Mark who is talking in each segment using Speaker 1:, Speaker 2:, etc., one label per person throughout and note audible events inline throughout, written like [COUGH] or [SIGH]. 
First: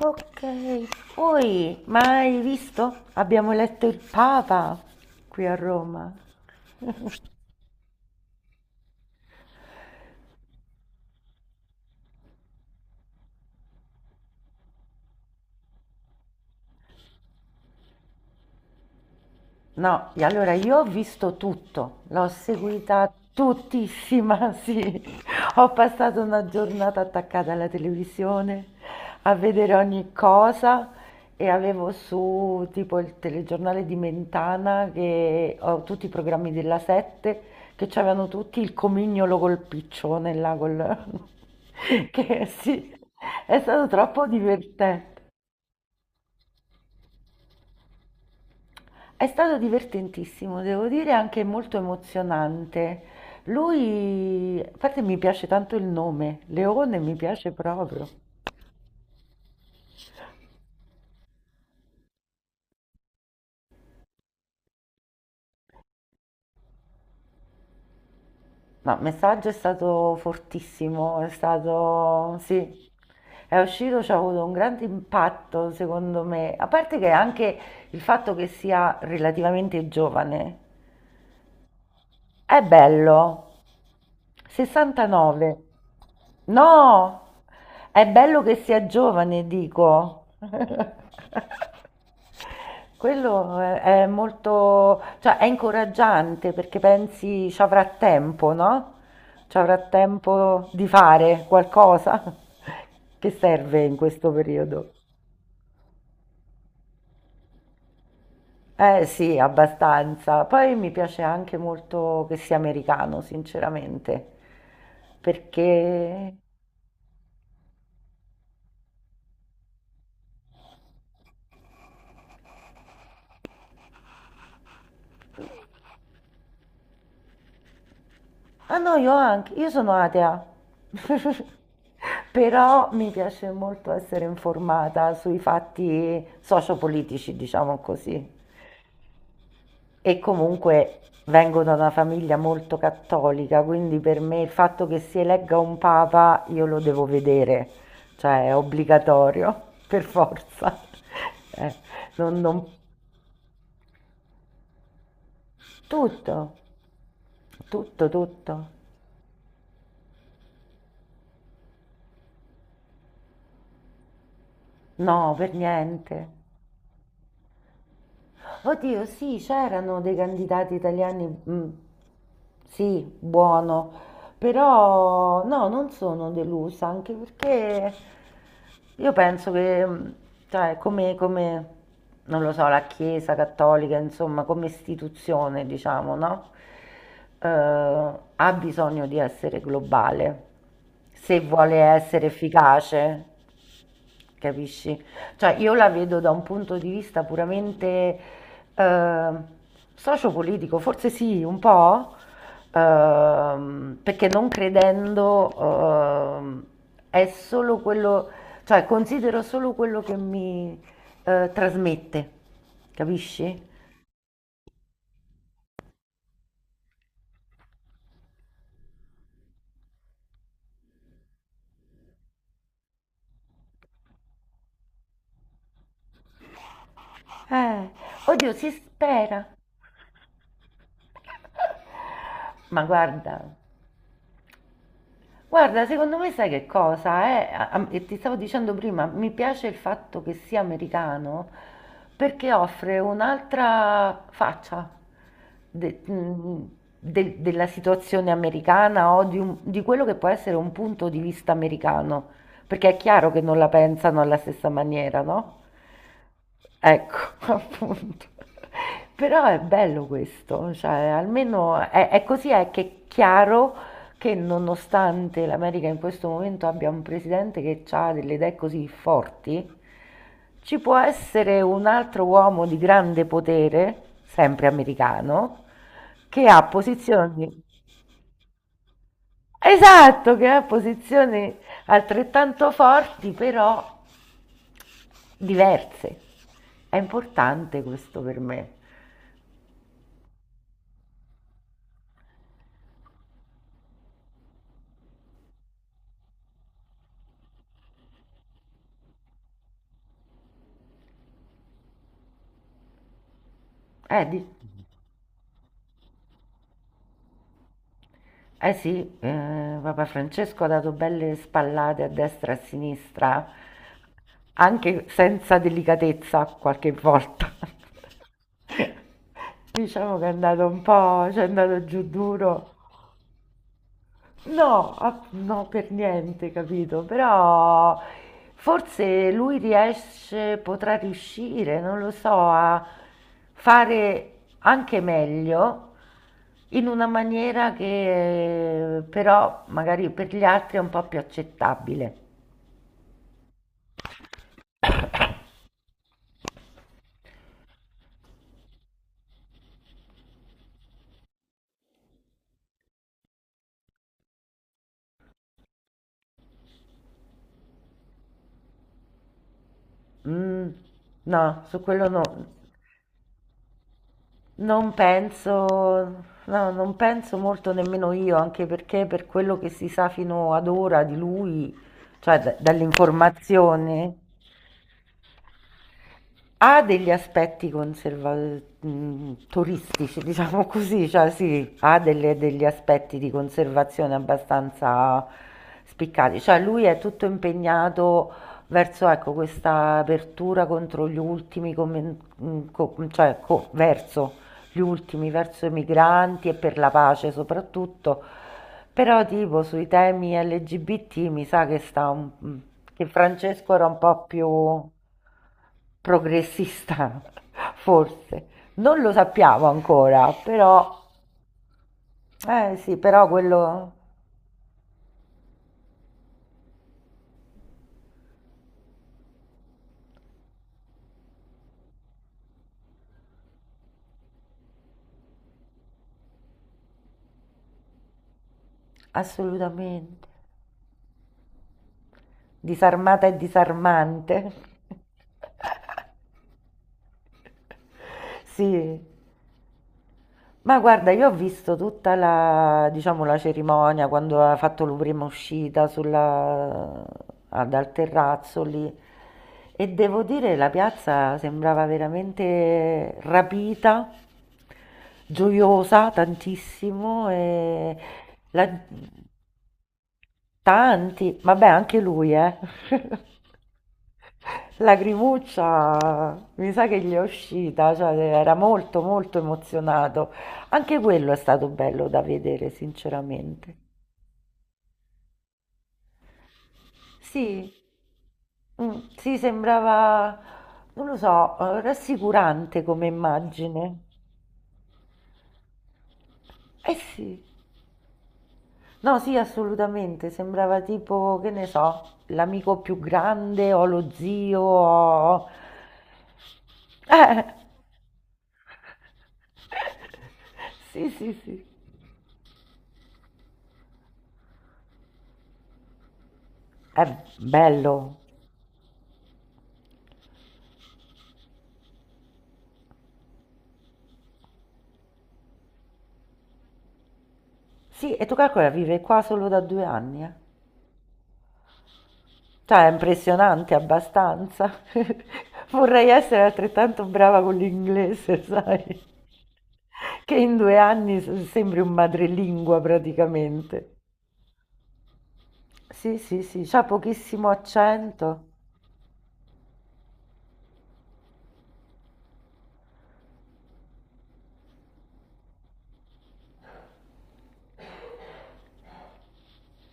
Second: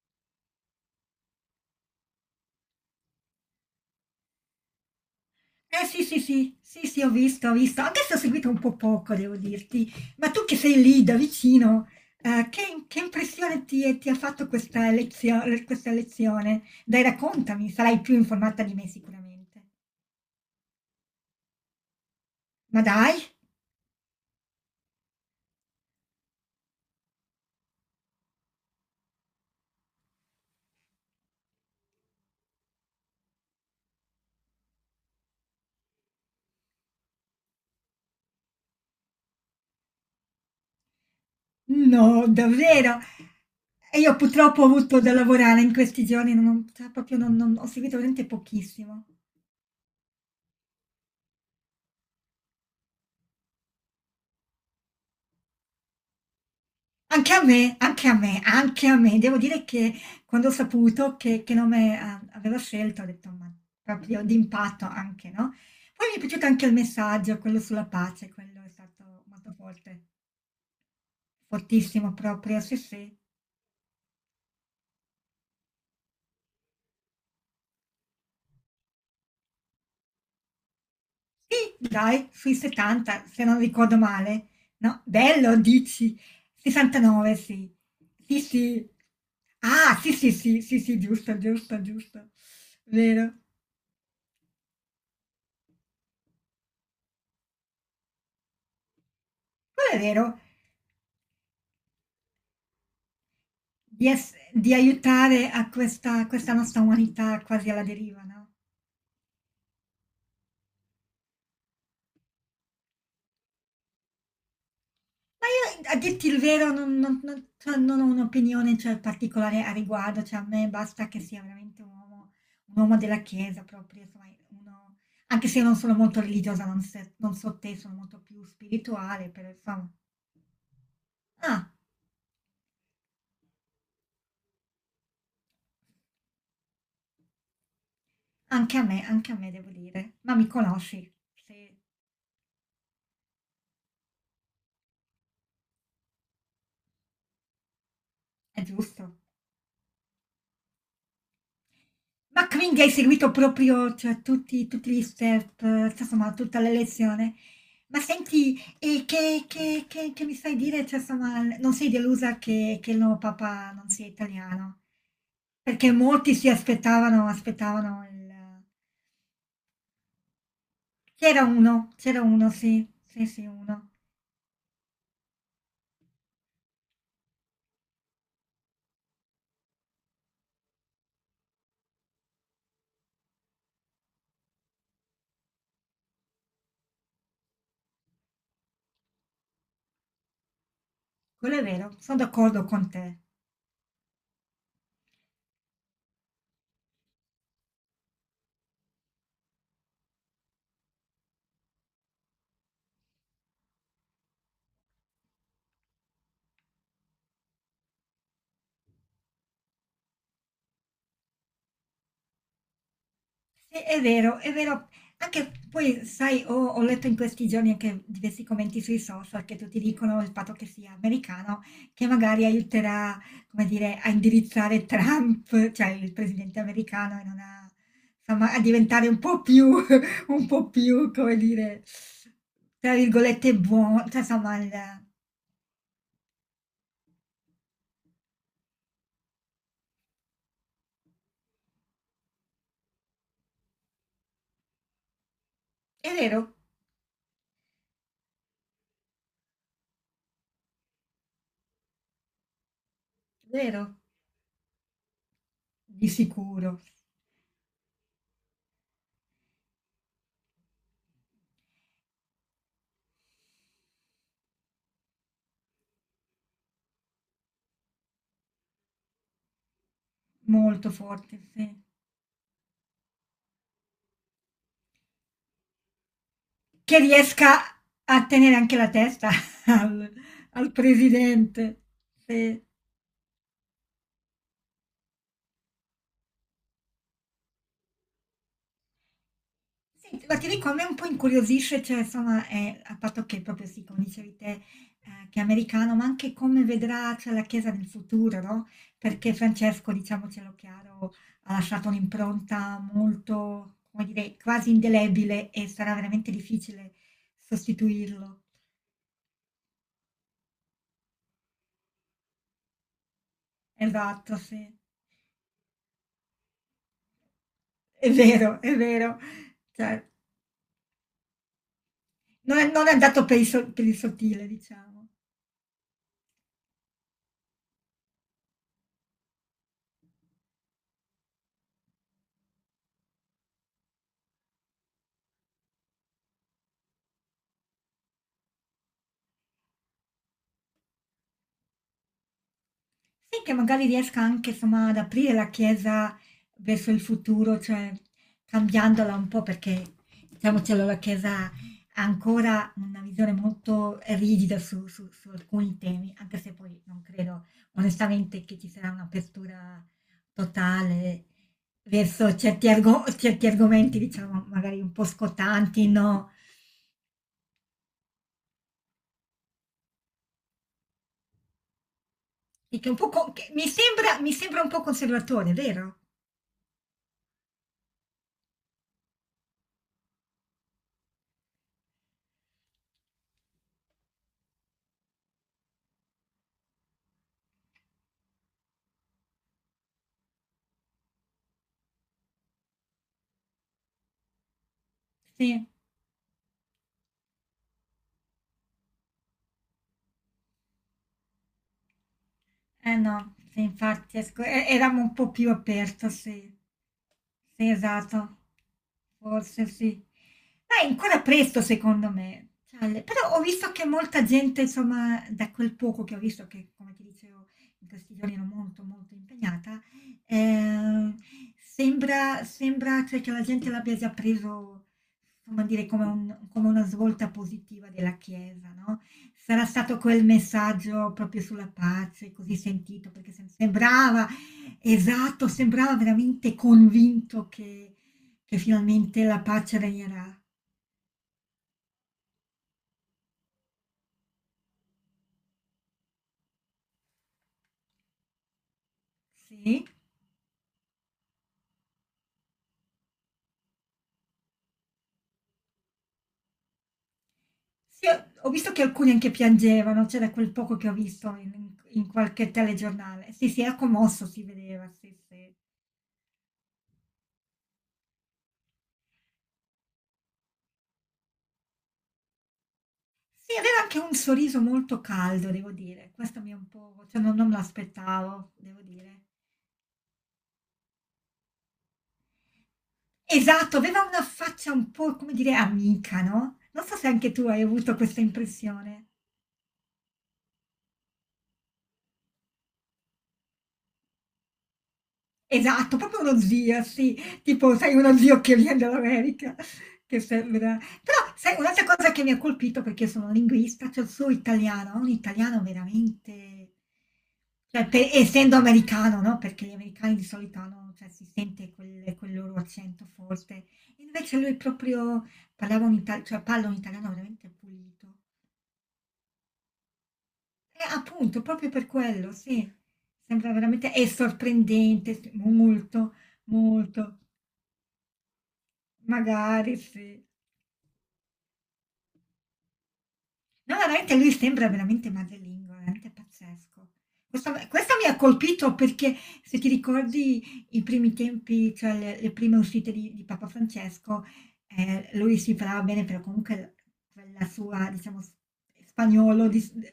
Speaker 1: Ok, poi, mai visto? Abbiamo eletto il Papa qui a
Speaker 2: Eh sì,
Speaker 1: Roma.
Speaker 2: sì, sì, sì, sì, ho visto, ho visto. Anche se ho seguito un po' poco, devo dirti. Ma tu che sei lì da vicino, che impressione ti ha fatto questa lezione, questa lezione? Dai, raccontami, sarai più informata di me sicuramente.
Speaker 1: No, e allora io ho visto tutto, l'ho
Speaker 2: Ma
Speaker 1: seguita
Speaker 2: dai,
Speaker 1: tuttissima, sì. [LAUGHS] Ho passato una giornata attaccata alla televisione a vedere ogni cosa e avevo su tipo il telegiornale di Mentana che ho tutti i programmi della Sette che c'avevano tutti il comignolo col piccione là col [LAUGHS]
Speaker 2: no,
Speaker 1: che sì,
Speaker 2: davvero.
Speaker 1: è stato
Speaker 2: E io
Speaker 1: troppo
Speaker 2: purtroppo ho avuto
Speaker 1: divertente.
Speaker 2: da lavorare in questi giorni, non ho, cioè, proprio ho seguito veramente pochissimo.
Speaker 1: È stato divertentissimo, devo dire anche molto emozionante. Lui, a parte mi piace tanto il nome, Leone mi
Speaker 2: Anche a
Speaker 1: piace
Speaker 2: me,
Speaker 1: proprio.
Speaker 2: anche a me, anche a me. Devo dire che quando ho saputo che nome aveva scelto, ho detto, ma proprio d'impatto anche, no? Poi mi è piaciuto anche il messaggio, quello sulla pace, quello è
Speaker 1: No, il
Speaker 2: stato
Speaker 1: messaggio è
Speaker 2: molto forte,
Speaker 1: stato fortissimo, è
Speaker 2: fortissimo
Speaker 1: stato,
Speaker 2: proprio, sì
Speaker 1: sì,
Speaker 2: sì.
Speaker 1: è uscito, ci ha avuto un grande impatto secondo me, a parte che anche il fatto che sia relativamente giovane.
Speaker 2: Sì, dai, sui
Speaker 1: È
Speaker 2: 70, se
Speaker 1: bello.
Speaker 2: non ricordo male, no?
Speaker 1: 69.
Speaker 2: Bello, dici,
Speaker 1: No,
Speaker 2: 69, sì.
Speaker 1: è
Speaker 2: Sì,
Speaker 1: bello che sia
Speaker 2: sì.
Speaker 1: giovane,
Speaker 2: Ah, sì,
Speaker 1: dico.
Speaker 2: sì, sì, sì, sì, giusto,
Speaker 1: [LAUGHS]
Speaker 2: giusto, giusto. Vero.
Speaker 1: Quello è molto, cioè è incoraggiante perché pensi ci avrà tempo, no? Ci avrà
Speaker 2: Quello è vero.
Speaker 1: tempo di fare qualcosa [LAUGHS] che serve in
Speaker 2: Di
Speaker 1: questo
Speaker 2: ess di
Speaker 1: periodo.
Speaker 2: aiutare a questa nostra umanità quasi alla deriva, no.
Speaker 1: Eh sì, abbastanza. Poi mi piace anche molto che sia americano, sinceramente,
Speaker 2: Ma io, a dirti
Speaker 1: perché
Speaker 2: il vero, non non non cioè non ho un'opinione, cioè, particolare a riguardo, cioè a me basta che sia veramente un uomo della Chiesa proprio, insomma uno anche se io non sono molto religiosa, non se non so te, sono molto più
Speaker 1: ah no, io
Speaker 2: spirituale, però
Speaker 1: anche, io
Speaker 2: insomma
Speaker 1: sono atea, [LAUGHS]
Speaker 2: ah,
Speaker 1: però mi piace molto essere informata sui fatti sociopolitici, diciamo così.
Speaker 2: anche a me devo
Speaker 1: E
Speaker 2: dire, ma mi
Speaker 1: comunque
Speaker 2: conosci,
Speaker 1: vengo da
Speaker 2: se
Speaker 1: una famiglia molto cattolica, quindi per me il fatto che si elegga un papa io lo devo vedere, cioè è
Speaker 2: è giusto.
Speaker 1: obbligatorio, per forza. [LAUGHS] Eh, non,
Speaker 2: Ma
Speaker 1: non-
Speaker 2: quindi hai seguito proprio, cioè, tutti gli step, cioè, insomma,
Speaker 1: Tutto,
Speaker 2: tutta la lezione? Ma
Speaker 1: tutto,
Speaker 2: senti,
Speaker 1: tutto.
Speaker 2: e che mi sai dire? Cioè, insomma, non sei delusa che il nuovo papà non sia italiano?
Speaker 1: No, per
Speaker 2: Perché
Speaker 1: niente.
Speaker 2: molti si aspettavano il.
Speaker 1: Oddio, sì, c'erano dei candidati italiani,
Speaker 2: C'era uno, sì,
Speaker 1: sì,
Speaker 2: sì, sì,
Speaker 1: buono,
Speaker 2: uno.
Speaker 1: però no, non sono delusa, anche perché io penso che, cioè, come, non lo so, la Chiesa cattolica, insomma, come istituzione, diciamo, no? Eh, Ha bisogno di essere globale, se
Speaker 2: Quello è
Speaker 1: vuole
Speaker 2: vero, sono
Speaker 1: essere
Speaker 2: d'accordo con te.
Speaker 1: efficace, capisci? Cioè io la vedo da un punto di vista puramente eh, sociopolitico, forse sì, un po', perché non credendo ehm, è solo quello, cioè considero solo quello che mi trasmette, capisci?
Speaker 2: Sì, è vero, è vero. Anche poi, sai, ho letto in questi giorni anche diversi commenti sui social che tutti dicono il fatto che sia americano, che magari aiuterà, come dire, a indirizzare Trump, cioè il presidente americano,
Speaker 1: Eh, Oddio,
Speaker 2: insomma, a
Speaker 1: si
Speaker 2: diventare un po'
Speaker 1: spera.
Speaker 2: più, [LAUGHS] un po' più, come dire,
Speaker 1: Ma
Speaker 2: tra
Speaker 1: guarda,
Speaker 2: virgolette, buono. Cioè, insomma,
Speaker 1: guarda, secondo me sai che cosa è? E ti stavo dicendo prima, mi piace il fatto che sia americano perché offre un'altra faccia de-
Speaker 2: vero,
Speaker 1: mh, della situazione americana o di, di quello che può essere un punto di vista americano, perché è chiaro che
Speaker 2: è
Speaker 1: non la
Speaker 2: vero,
Speaker 1: pensano alla stessa maniera, no?
Speaker 2: di sicuro,
Speaker 1: Ecco, [LAUGHS] appunto. Però è bello questo, cioè almeno è così è che è chiaro che, nonostante l'America in questo momento abbia un presidente che ha delle idee così forti, ci
Speaker 2: molto
Speaker 1: può
Speaker 2: forte,
Speaker 1: essere
Speaker 2: sì.
Speaker 1: un altro uomo di grande potere, sempre americano, che ha
Speaker 2: Che riesca
Speaker 1: posizioni,
Speaker 2: a tenere anche la testa [LAUGHS] al,
Speaker 1: esatto, che ha
Speaker 2: al
Speaker 1: posizioni
Speaker 2: presidente. Sì.
Speaker 1: altrettanto forti, però diverse. È importante questo per me.
Speaker 2: Senti, ma ti dico, a me un po' incuriosisce, cioè, insomma, a patto che proprio sì, come dicevi te, che è americano, ma anche come vedrà, cioè, la Chiesa nel futuro, no? Perché Francesco, diciamocelo chiaro, ha lasciato un'impronta molto, come
Speaker 1: Eh,
Speaker 2: dire,
Speaker 1: di-
Speaker 2: quasi indelebile e sarà veramente difficile sostituirlo.
Speaker 1: eh sì, Papa Francesco ha dato belle spallate a destra e a sinistra,
Speaker 2: Esatto, sì.
Speaker 1: anche senza delicatezza qualche volta.
Speaker 2: È vero, è vero.
Speaker 1: [LAUGHS]
Speaker 2: Cioè,
Speaker 1: Diciamo che è andato un po', ci è andato giù
Speaker 2: Non
Speaker 1: duro.
Speaker 2: è non è andato per il sottile,
Speaker 1: No,
Speaker 2: diciamo.
Speaker 1: no, per niente, capito? Però forse lui riesce, potrà riuscire, non lo so, a fare anche meglio in una maniera che, però magari per gli altri è un po' più accettabile.
Speaker 2: Sì, che magari riesca anche, insomma, ad aprire la Chiesa verso il futuro, cioè cambiandola un po' perché, diciamocelo, la Chiesa ha ancora una visione molto rigida su alcuni temi, anche se poi non credo onestamente che ci sarà un'apertura
Speaker 1: Mm,
Speaker 2: totale
Speaker 1: no, su quello no.
Speaker 2: verso certi argomenti, diciamo, magari
Speaker 1: Non
Speaker 2: un po'
Speaker 1: penso
Speaker 2: scottanti, no,
Speaker 1: No, non penso molto nemmeno io, anche perché per quello che si sa fino ad ora di lui, cioè
Speaker 2: e che mi
Speaker 1: dall'informazione,
Speaker 2: sembra mi sembra un po' conservatore, vero?
Speaker 1: ha degli aspetti conserva toristici, diciamo così, cioè sì, ha delle degli aspetti di conservazione abbastanza spiccati. Cioè lui è tutto impegnato verso, ecco, questa apertura contro gli ultimi, come mhmm, co mhmm, cioè co verso gli ultimi, verso
Speaker 2: Sì,
Speaker 1: i migranti e per la pace soprattutto, però tipo sui temi LGBT mi sa che sta
Speaker 2: eh
Speaker 1: che
Speaker 2: no, sì,
Speaker 1: Francesco era un
Speaker 2: infatti
Speaker 1: po' più
Speaker 2: eravamo un po' più aperto, sì.
Speaker 1: progressista,
Speaker 2: Sì,
Speaker 1: [LAUGHS]
Speaker 2: esatto,
Speaker 1: forse. Non lo sappiamo
Speaker 2: forse sì.
Speaker 1: ancora,
Speaker 2: Ma è
Speaker 1: però
Speaker 2: ancora presto secondo me.
Speaker 1: eh
Speaker 2: Cioè,
Speaker 1: sì, però
Speaker 2: però ho visto che
Speaker 1: quello
Speaker 2: molta gente, insomma, da quel poco che ho visto, che come ti dicevo in questi giorni ero molto molto impegnata, eh, sembra cioè, che la gente l'abbia già preso, insomma, dire come, come una svolta positiva della Chiesa, no? Sarà stato quel
Speaker 1: assolutamente
Speaker 2: messaggio proprio sulla pace, così sentito,
Speaker 1: disarmata
Speaker 2: perché
Speaker 1: e
Speaker 2: sembrava
Speaker 1: disarmante.
Speaker 2: esatto, sembrava veramente convinto che
Speaker 1: [LAUGHS] Sì.
Speaker 2: finalmente la pace regnerà.
Speaker 1: Ma guarda, io ho visto tutta la, diciamo, la cerimonia quando ha fatto la prima uscita dal terrazzo lì,
Speaker 2: Sì?
Speaker 1: e devo dire la piazza sembrava veramente rapita, gioiosa tantissimo
Speaker 2: Sì, ho visto
Speaker 1: la-
Speaker 2: che alcuni anche piangevano, cioè da quel poco che ho visto
Speaker 1: Tanti, vabbè
Speaker 2: in
Speaker 1: anche
Speaker 2: in
Speaker 1: lui,
Speaker 2: qualche
Speaker 1: eh.
Speaker 2: telegiornale. Sì, sì, era
Speaker 1: [LAUGHS]
Speaker 2: commosso, si vedeva, sì, sì.
Speaker 1: Lagrimuccia, mi sa che gli è uscita, cioè era molto molto emozionato. Anche quello è stato bello da vedere,
Speaker 2: Sì,
Speaker 1: sinceramente.
Speaker 2: aveva anche un sorriso molto caldo, devo dire. Questo mi è un po' cioè non me
Speaker 1: Sì,
Speaker 2: l'aspettavo, devo dire.
Speaker 1: sì, sembrava, non lo so, rassicurante come
Speaker 2: Esatto,
Speaker 1: immagine.
Speaker 2: aveva una faccia un po', come dire, amica, no, non
Speaker 1: Eh
Speaker 2: so se anche
Speaker 1: sì,
Speaker 2: tu hai avuto questa impressione.
Speaker 1: no, sì, assolutamente, sembrava tipo, che ne so, l'amico più grande o lo zio o...
Speaker 2: Esatto, proprio uno zio, sì,
Speaker 1: Eh.
Speaker 2: tipo sai uno zio che viene dall'America,
Speaker 1: [LAUGHS]
Speaker 2: che sembra
Speaker 1: Sì,
Speaker 2: però
Speaker 1: sì,
Speaker 2: sai
Speaker 1: sì.
Speaker 2: un'altra cosa che mi ha colpito, perché io sono linguista, cioè il suo italiano, ha un italiano veramente
Speaker 1: È
Speaker 2: cioè pe
Speaker 1: bello.
Speaker 2: essendo americano, no, perché gli americani di solito hanno cioè si sente quel loro accento forte, invece lui proprio parlava un ita cioè parla un italiano veramente pulito.
Speaker 1: Sì, e tu calcola, vive qua solo da 2 anni, eh.
Speaker 2: Appunto, proprio per quello, sì.
Speaker 1: Cioè, è
Speaker 2: Sembra
Speaker 1: impressionante
Speaker 2: veramente è
Speaker 1: abbastanza.
Speaker 2: sorprendente, sì,
Speaker 1: [LAUGHS] Vorrei
Speaker 2: molto,
Speaker 1: essere altrettanto
Speaker 2: molto.
Speaker 1: brava con l'inglese, [LAUGHS] sai?
Speaker 2: Magari sì.
Speaker 1: Che in 2 anni sembri un madrelingua
Speaker 2: No,
Speaker 1: praticamente.
Speaker 2: veramente lui sembra veramente madrelingo, veramente
Speaker 1: Sì, sì, sì, c'ha
Speaker 2: pazzesco.
Speaker 1: pochissimo
Speaker 2: Questo mi ha
Speaker 1: accento.
Speaker 2: colpito perché se ti ricordi i primi tempi, cioè le prime uscite di Papa Francesco, lui si parlava bene, però comunque quella sua, diciamo, spagnolo di-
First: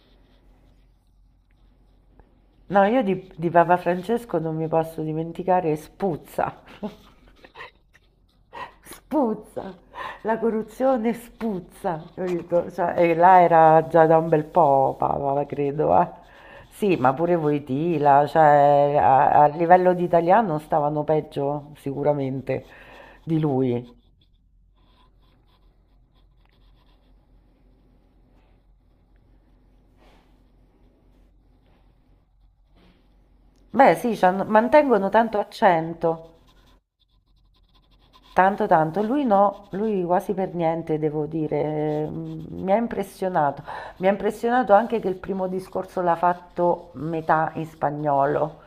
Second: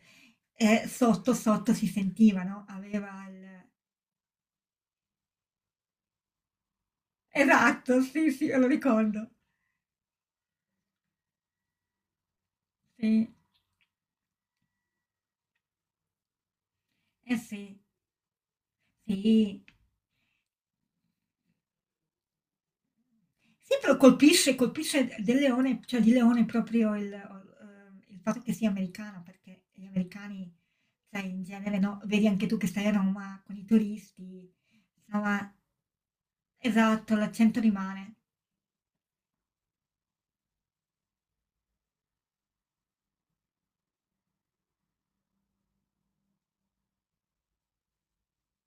Speaker 2: eh, sotto sotto si sentiva, no?
Speaker 1: No, io
Speaker 2: Aveva
Speaker 1: di
Speaker 2: il.
Speaker 1: Papa Francesco non mi posso dimenticare, spuzza. [LAUGHS]
Speaker 2: Esatto, sì, sì, me lo ricordo.
Speaker 1: Spuzza. La corruzione spuzza. Capito? Cioè, e
Speaker 2: Sì,
Speaker 1: là era già da un bel po', Papa, credo, eh. Sì, ma pure
Speaker 2: eh sì,
Speaker 1: Voitila, cioè a
Speaker 2: sì.
Speaker 1: livello di italiano stavano peggio sicuramente di
Speaker 2: Sì,
Speaker 1: lui.
Speaker 2: però colpisce del Leone, cioè di Leone proprio il fatto che sia americano, perché gli americani, sai, in genere, no? Vedi anche tu che stai a Roma con i
Speaker 1: Beh, sì,
Speaker 2: turisti,
Speaker 1: mantengono tanto
Speaker 2: insomma,
Speaker 1: accento.
Speaker 2: esatto, l'accento rimane.
Speaker 1: Tanto, tanto, lui no, lui quasi per niente, devo dire, mi ha impressionato. Mi ha impressionato anche che il primo discorso l'ha fatto metà in spagnolo.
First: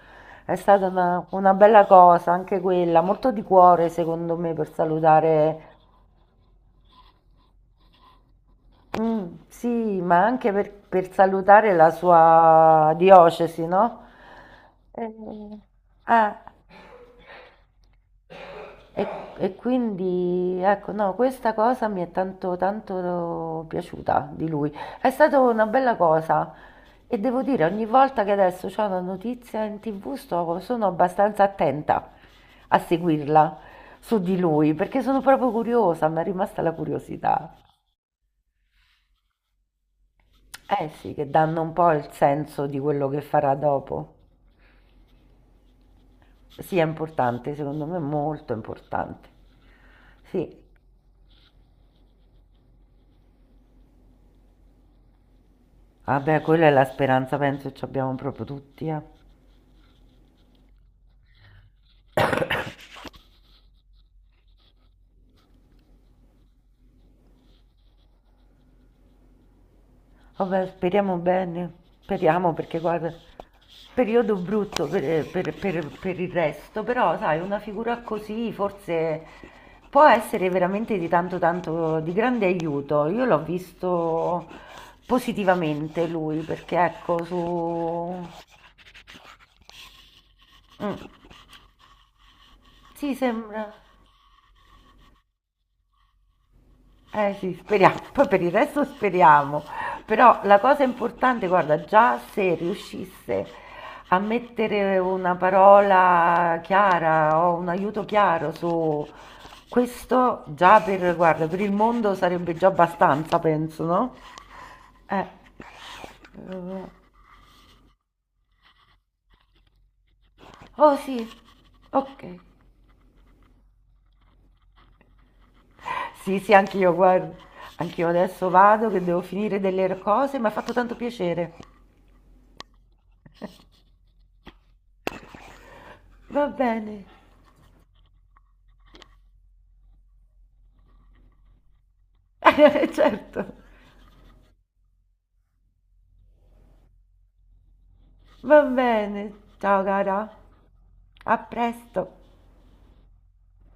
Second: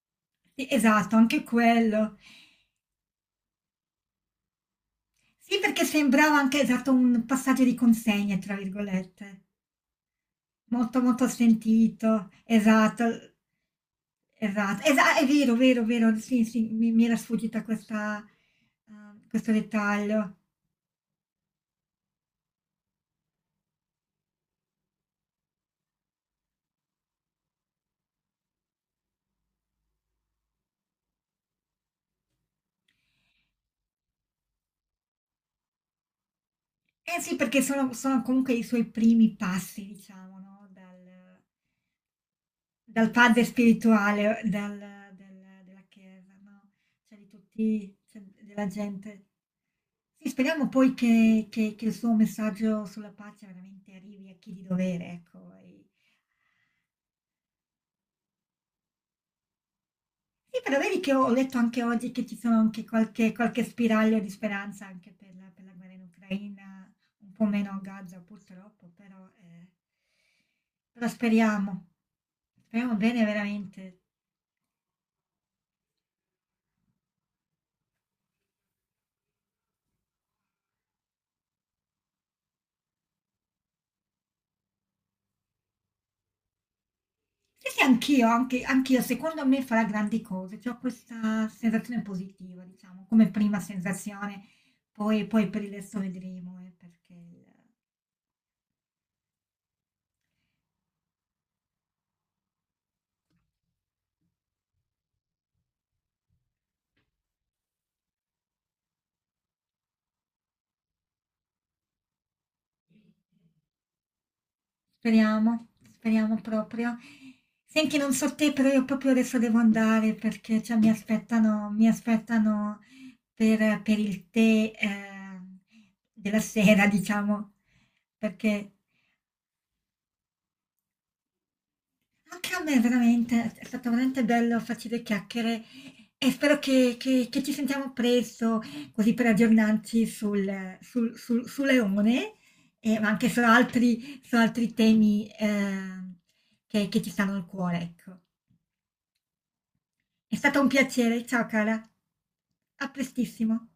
Speaker 1: È
Speaker 2: Sì,
Speaker 1: stata
Speaker 2: esatto,
Speaker 1: una,
Speaker 2: anche
Speaker 1: una bella
Speaker 2: quello.
Speaker 1: cosa, anche quella, molto di cuore secondo me per salutare,
Speaker 2: Sì, perché sembrava anche esatto un passaggio di consegne, tra virgolette.
Speaker 1: Sì, ma anche per,
Speaker 2: Molto,
Speaker 1: per
Speaker 2: molto
Speaker 1: salutare la
Speaker 2: sentito,
Speaker 1: sua
Speaker 2: esatto.
Speaker 1: diocesi, no?
Speaker 2: Esatto,
Speaker 1: Eh,
Speaker 2: esa è vero, vero, vero,
Speaker 1: ah,
Speaker 2: sì, sì, mi era sfuggita questa
Speaker 1: E,
Speaker 2: questo
Speaker 1: e
Speaker 2: dettaglio.
Speaker 1: quindi ecco, no, questa cosa mi è tanto tanto piaciuta di lui. È stata una bella cosa e devo dire, ogni volta che adesso c'è una notizia in TV sono abbastanza attenta a seguirla su di lui perché sono proprio curiosa, mi è rimasta la
Speaker 2: Eh sì,
Speaker 1: curiosità.
Speaker 2: perché sono comunque i suoi primi passi, diciamo, no,
Speaker 1: Eh sì, che
Speaker 2: dal
Speaker 1: danno un po' il senso di quello
Speaker 2: dal
Speaker 1: che
Speaker 2: padre
Speaker 1: farà dopo.
Speaker 2: spirituale, dal del della chiesa, no,
Speaker 1: Sì, è
Speaker 2: cioè di
Speaker 1: importante, secondo me
Speaker 2: tutti
Speaker 1: è
Speaker 2: cioè
Speaker 1: molto
Speaker 2: della gente.
Speaker 1: importante.
Speaker 2: Sì,
Speaker 1: Sì.
Speaker 2: speriamo poi che il suo messaggio sulla pace veramente arrivi a chi di dovere, ecco, e.
Speaker 1: Vabbè, quella è la speranza, penso, ce abbiamo proprio tutti, eh.
Speaker 2: Sì, però vedi che ho letto anche oggi che ci sono anche qualche spiraglio di speranza anche per la guerra in Ucraina, un po' meno a Gaza purtroppo, però,
Speaker 1: Vabbè,
Speaker 2: però
Speaker 1: speriamo bene,
Speaker 2: speriamo,
Speaker 1: speriamo perché
Speaker 2: speriamo
Speaker 1: guarda,
Speaker 2: bene veramente.
Speaker 1: periodo brutto per il resto, però sai, una figura così forse può essere veramente di tanto tanto di grande aiuto. Io l'ho visto positivamente lui, perché ecco,
Speaker 2: Sì, sì,
Speaker 1: su...
Speaker 2: anch'io, secondo me farà grandi cose, cioè, ho
Speaker 1: Mm,
Speaker 2: questa sensazione positiva, diciamo,
Speaker 1: sì,
Speaker 2: come prima
Speaker 1: sembra...
Speaker 2: sensazione, poi per il resto vedremo, perché.
Speaker 1: Eh sì, speriamo, poi per il resto speriamo, però la cosa importante, guarda, già se riuscisse a mettere una parola chiara o un aiuto chiaro su questo, già per, guarda, per il mondo sarebbe già abbastanza, penso, no? Eh,
Speaker 2: Speriamo, speriamo
Speaker 1: eh,
Speaker 2: proprio. Senti, non so te, però io proprio adesso devo andare perché cioè, mi
Speaker 1: oh sì,
Speaker 2: aspettano, mi
Speaker 1: ok.
Speaker 2: aspettano per il tè
Speaker 1: Sì,
Speaker 2: della
Speaker 1: sì,
Speaker 2: sera, [LAUGHS]
Speaker 1: anch'io, guarda,
Speaker 2: diciamo,
Speaker 1: anch'io adesso
Speaker 2: perché.
Speaker 1: vado che devo finire delle cose, mi ha fatto tanto piacere.
Speaker 2: Anche a me veramente, è stato veramente bello farci due chiacchiere e
Speaker 1: Va
Speaker 2: spero che,
Speaker 1: bene,
Speaker 2: che- che ci sentiamo presto, così per aggiornarci su Leone,
Speaker 1: [LAUGHS]
Speaker 2: e, ma anche su
Speaker 1: certo.
Speaker 2: altri, su altri temi che ci stanno al cuore, ecco.
Speaker 1: Va bene, ciao cara,
Speaker 2: È stato un piacere,
Speaker 1: a
Speaker 2: ciao cara,
Speaker 1: presto.
Speaker 2: a prestissimo.